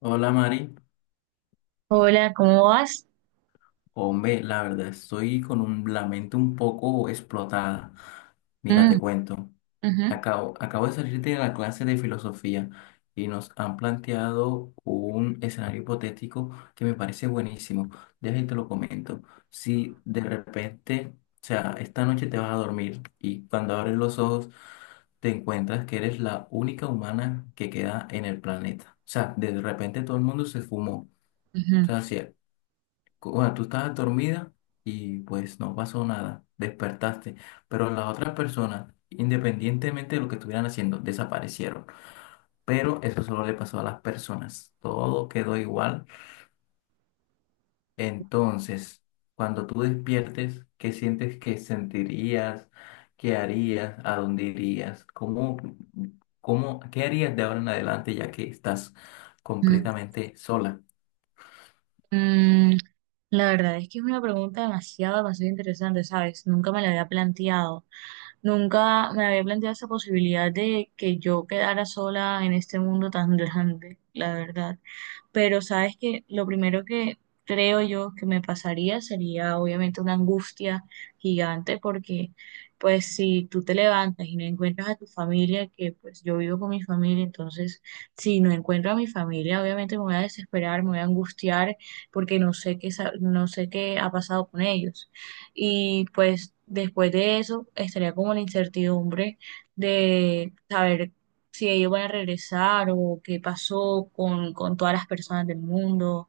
Hola Mari, Hola, ¿cómo vas? hombre, la verdad estoy con la mente un poco explotada. Mira, Mm, te cuento. ujú, Acabo de salir de la clase de filosofía y nos han planteado un escenario hipotético que me parece buenísimo. Déjame te lo comento. Si de repente, o sea, esta noche te vas a dormir y cuando abres los ojos te encuentras que eres la única humana que queda en el planeta. O sea, de repente todo el mundo se fumó. O ujú, sea, si bueno, tú estabas dormida y pues no pasó nada, despertaste, pero las otras personas, independientemente de lo que estuvieran haciendo, desaparecieron. Pero eso solo le pasó a las personas, todo quedó igual. Entonces, cuando tú despiertes, ¿qué sientes que sentirías? ¿Qué harías? ¿A dónde irías? ¿Qué harías de ahora en adelante ya que estás ujú. completamente sola? Mm, la verdad es que es una pregunta demasiado interesante, ¿sabes? Nunca me la había planteado. Nunca me había planteado esa posibilidad de que yo quedara sola en este mundo tan grande, la verdad. Pero sabes que lo primero que creo yo que me pasaría sería obviamente una angustia gigante porque pues si tú te levantas y no encuentras a tu familia, que pues yo vivo con mi familia, entonces si no encuentro a mi familia, obviamente me voy a desesperar, me voy a angustiar porque no sé qué ha pasado con ellos. Y pues después de eso estaría como la incertidumbre de saber si ellos van a regresar o qué pasó con todas las personas del mundo. O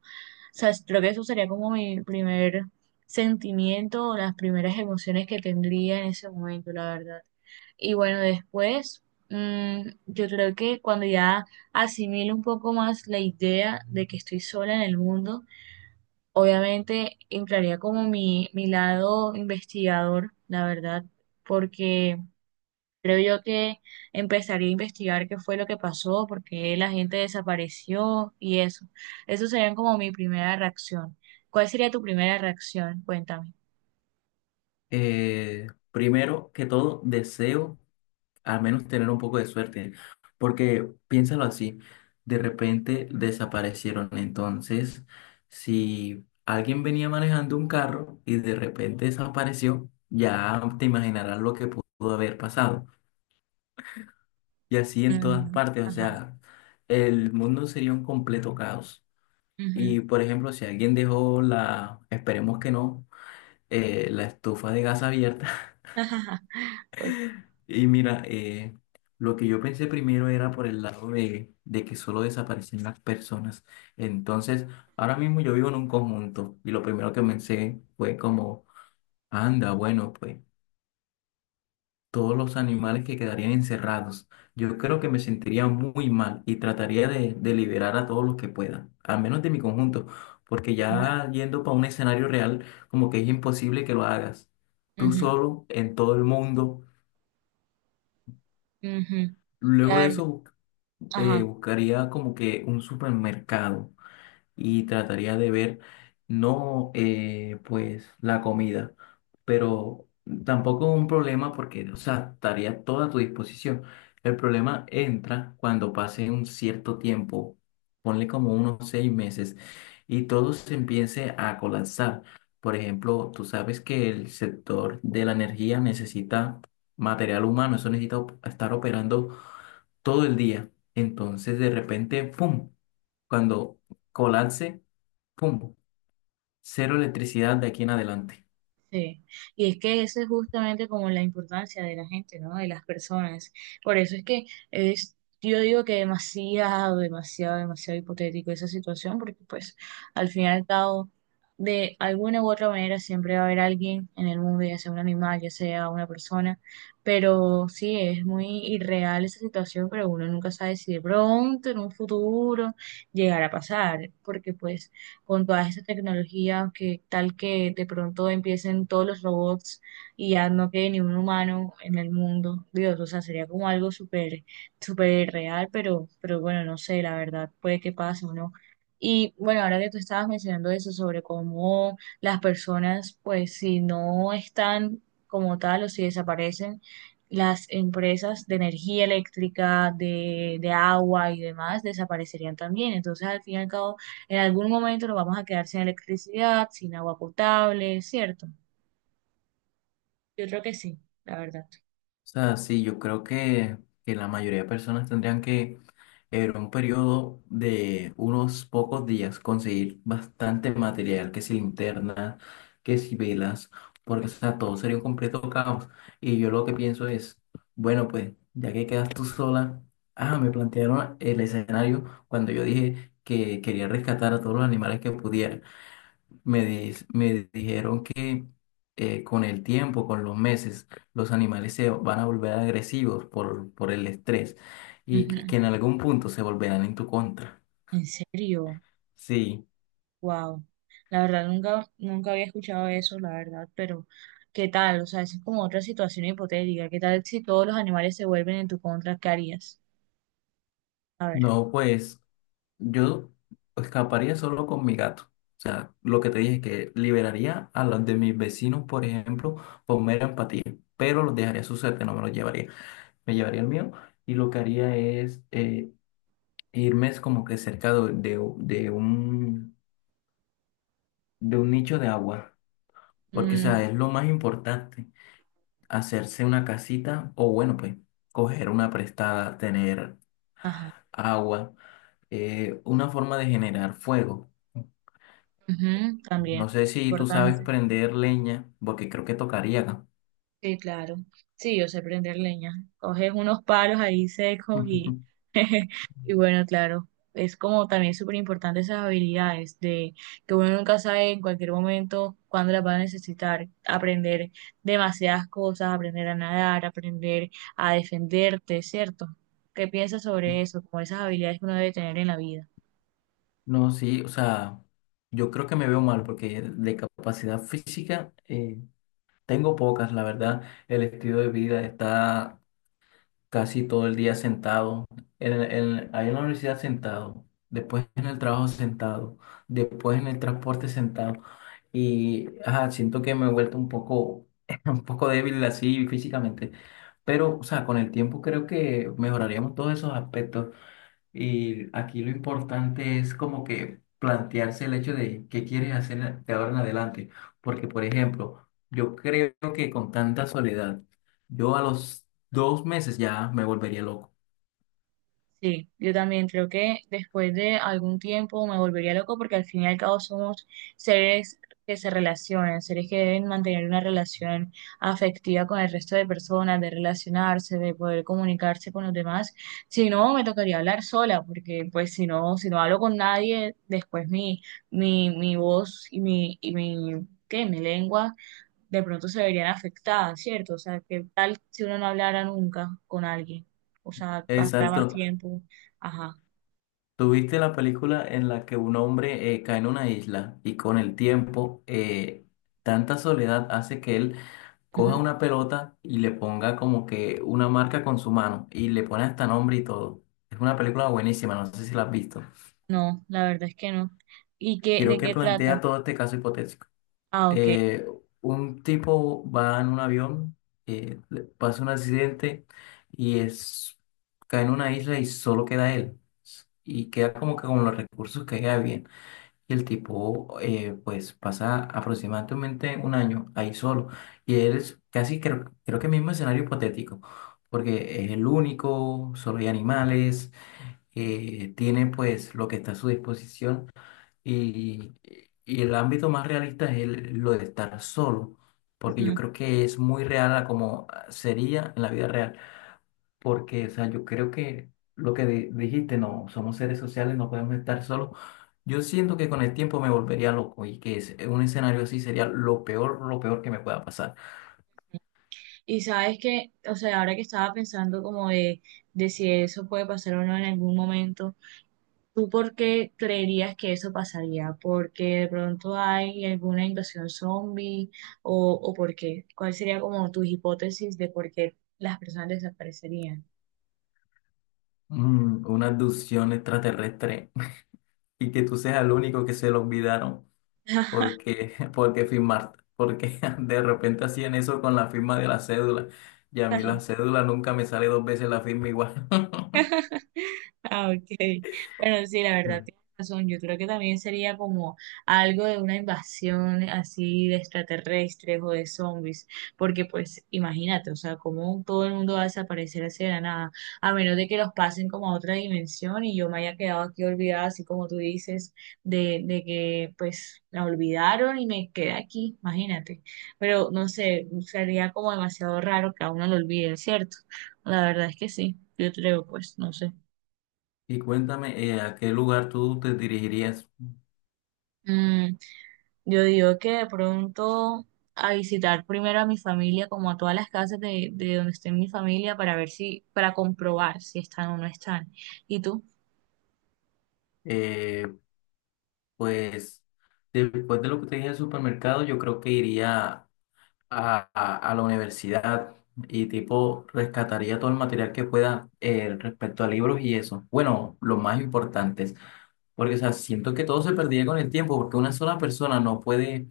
sea, es- Creo que eso sería como mi primer sentimiento o las primeras emociones que tendría en ese momento, la verdad. Y bueno, después, mm, yo creo que cuando ya asimilo un poco más la idea de que estoy sola en el mundo, obviamente entraría como mi lado investigador, la verdad, porque... Creo yo que empezaría a investigar qué fue lo que pasó, por qué la gente desapareció y eso. Eso sería como mi primera reacción. ¿Cuál sería tu primera reacción? Cuéntame. Primero que todo, deseo al menos tener un poco de suerte, porque piénsalo así, de repente desaparecieron, entonces si alguien venía manejando un carro y de repente desapareció, ya te imaginarás lo que pudo haber pasado. Y así en todas Mm, partes, o ajá. sea, el mundo sería un completo caos. Ujú. Y por ejemplo, si alguien dejó la, esperemos que no, la estufa de gas abierta. Y mira, lo que yo pensé primero era por el lado de que solo desaparecen las personas. Entonces, ahora mismo yo vivo en un conjunto y lo primero que pensé fue como, anda, bueno, pues todos los animales que quedarían encerrados. Yo creo que me sentiría muy mal y trataría de liberar a todos los que pueda, al menos de mi conjunto, porque Ujú, ya yendo para un escenario real, como que es imposible que lo hagas tú solo en todo el mundo. ujú, ujú. La Luego de verdad, eso ajá. buscaría como que un supermercado y trataría de ver no pues la comida, pero tampoco un problema porque, o sea, estaría toda a tu disposición. El problema entra cuando pase un cierto tiempo, ponle como unos 6 meses, y todo se empiece a colapsar. Por ejemplo, tú sabes que el sector de la energía necesita material humano, eso necesita op- estar operando todo el día. Entonces, de repente, ¡pum! Cuando colapse, ¡pum! Cero electricidad de aquí en adelante. Sí, y es que eso es justamente como la importancia de la gente, ¿no? De las personas. Por eso es que es, yo digo que demasiado, demasiado, demasiado hipotético esa situación, porque pues al final y al cabo, de alguna u otra manera siempre va a haber alguien en el mundo, ya sea un animal, ya sea una persona, pero sí, es muy irreal esa situación, pero uno nunca sabe si de pronto, en un futuro, llegará a pasar, porque pues con todas estas tecnologías, que tal que de pronto empiecen todos los robots y ya no quede ni un humano en el mundo. Dios, o sea, sería como algo súper, súper real, pero bueno, no sé, la verdad, puede que pase o no. Y bueno, ahora que tú estabas mencionando eso sobre cómo las personas, pues si no están como tal o si desaparecen, las empresas de energía eléctrica, de agua y demás desaparecerían también. Entonces, al fin y al cabo, en algún momento nos vamos a quedar sin electricidad, sin agua potable, ¿cierto? Yo creo que sí, la verdad. O sea, sí, yo creo que la mayoría de personas tendrían que en un periodo de unos pocos días conseguir bastante material, que si linternas, que si velas, porque o sea, todo sería un completo caos. Y yo lo que pienso es, bueno, pues ya que quedas tú sola, ah, me plantearon el escenario cuando yo dije que quería rescatar a todos los animales que pudiera me dijeron que con el tiempo, con los meses, los animales se van a volver agresivos por el estrés y que Ujú. que en algún punto se volverán en tu contra. ¿En serio? Sí, Wow. La verdad, nunca, nunca había escuchado eso, la verdad, pero ¿qué tal? O sea, eso es como otra situación hipotética. ¿Qué tal si todos los animales se vuelven en tu contra? ¿Qué harías? A ver. no, pues yo escaparía solo con mi gato. O sea, lo que te dije, que liberaría a los de mis vecinos, por ejemplo, por mera empatía, pero los dejaría a su suerte, no me los llevaría. Me llevaría el mío y lo que haría es irme es como que cerca de un nicho de agua, porque, o Mm, sea, es lo más importante, hacerse una casita o, bueno, pues, coger una prestada, tener ajá. agua, una forma de generar fuego. Ujú, también. No sé si tú sabes Importante. prender leña, porque creo que tocaría acá. Sí, claro. Sí, yo sé prender leña. Coges unos palos ahí secos y, y bueno, claro, es como también súper importante esas habilidades de que uno nunca sabe en cualquier momento cuándo las va a necesitar. Aprender demasiadas cosas, aprender a nadar, aprender a defenderte, ¿cierto? ¿Qué piensas sobre eso? Como esas habilidades que uno debe tener en la vida. No, sí, o sea, yo creo que me veo mal porque de capacidad física tengo pocas, la verdad. El estilo de vida está casi todo el día sentado, ahí en la universidad sentado, después en el trabajo sentado, después en el transporte sentado. Y ajá, siento que me he vuelto un poco, un poco débil así físicamente, pero o sea, con el tiempo creo que mejoraríamos todos esos aspectos. Y aquí lo importante es como que plantearse el hecho de qué quieres hacer de ahora en adelante. Porque, por ejemplo, yo creo que con tanta soledad, yo a los 2 meses ya me volvería loco. Sí, yo también creo que después de algún tiempo me volvería loco porque al fin y al cabo somos seres que se relacionan, seres que deben mantener una relación afectiva con el resto de personas, de relacionarse, de poder comunicarse con los demás. Si no, me tocaría hablar sola porque pues si no, si no hablo con nadie, después mi voz y mi, ¿qué? Mi lengua de pronto se verían afectadas, ¿cierto? O sea, ¿qué tal si uno no hablara nunca con alguien? O sea, pasara más Exacto. tiempo. Ajá. Tuviste la película en la que un hombre cae en una isla y con el tiempo tanta soledad hace que él coja Ujú. una pelota y le ponga como que una marca con su mano y le pone hasta nombre y todo. Es una película buenísima, no sé si la has visto. No, la verdad es que no. ¿Y qué, Quiero de que qué plantea trata? todo este caso hipotético. Ah, ok. Eh, un tipo va en un avión, le pasa un accidente y cae en una isla y solo queda él. Y queda como que con los recursos que queda bien. Y el tipo, pues, pasa aproximadamente 1 año ahí solo. Y él es casi, creo que mismo escenario hipotético, porque es el único, solo hay animales, tiene pues lo que está a su disposición. Y, y el ámbito más realista es lo de estar solo, porque yo Ujú. creo que es muy real a como sería en la vida real, porque, o sea, yo creo que lo que dijiste, no, somos seres sociales, no podemos estar solos. Yo siento que con el tiempo me volvería loco y que un escenario así sería lo peor que me pueda pasar. Y sabes que, o sea, ahora que estaba pensando como de si eso puede pasar o no en algún momento, ¿tú por qué creerías que eso pasaría? ¿Porque de pronto hay alguna invasión zombie o por qué? ¿Cuál sería como tus hipótesis de por qué las personas desaparecerían? Una abducción extraterrestre y que tú seas el único que se lo olvidaron. Ajá. Porque, porque firmar, porque de repente hacían eso con la firma de la cédula y a mí la cédula nunca me sale dos veces la firma igual. Ah, ok. Bueno, sí, la verdad Mm. tienes razón. Yo creo que también sería como algo de una invasión así de extraterrestres o de zombies, porque pues imagínate, o sea, cómo todo el mundo va a desaparecer así de la nada, a menos de que los pasen como a otra dimensión y yo me haya quedado aquí olvidada, así como tú dices, de que pues la olvidaron y me quedé aquí, imagínate. Pero no sé, sería como demasiado raro que a uno lo olviden, ¿cierto? La verdad es que sí, yo creo, pues, no sé. Y cuéntame, ¿a qué lugar tú te dirigirías? Mm, yo digo que de pronto a visitar primero a mi familia, como a todas las casas de donde esté mi familia, para ver si, para comprobar si están o no están. ¿Y tú? Eh, pues después de lo que te dije del supermercado, yo creo que iría a la universidad y tipo rescataría todo el material que pueda respecto a libros y eso. Bueno, los más importantes, porque o sea, siento que todo se perdía con el tiempo, porque una sola persona no puede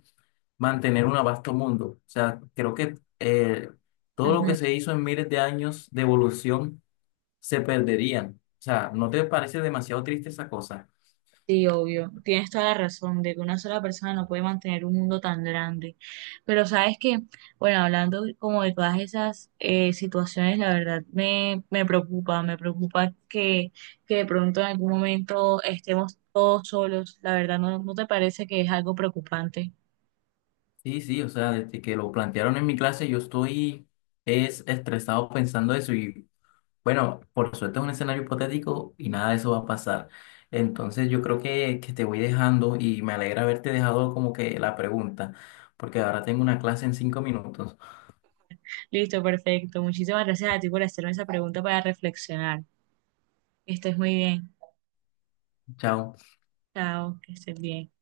mantener un vasto mundo. O sea, creo que todo lo que Ujú. se hizo en miles de años de evolución se perderían. O sea, ¿no te parece demasiado triste esa cosa? Sí, obvio. Tienes toda la razón de que una sola persona no puede mantener un mundo tan grande. Pero sabes que, bueno, hablando como de todas esas situaciones, la verdad me preocupa que de pronto en algún momento estemos todos solos. La verdad, ¿no, no te parece que es algo preocupante? Sí, sí, o sea, desde que lo plantearon en mi clase, yo estoy es estresado pensando eso y bueno, por suerte es un escenario hipotético y nada de eso va a pasar. Entonces yo creo que te voy dejando y me alegra haberte dejado como que la pregunta, porque ahora tengo una clase en 5 minutos. Listo, perfecto. Muchísimas gracias a ti por hacerme esa pregunta para reflexionar. Que estés muy bien. Chao. Chao, que estés bien.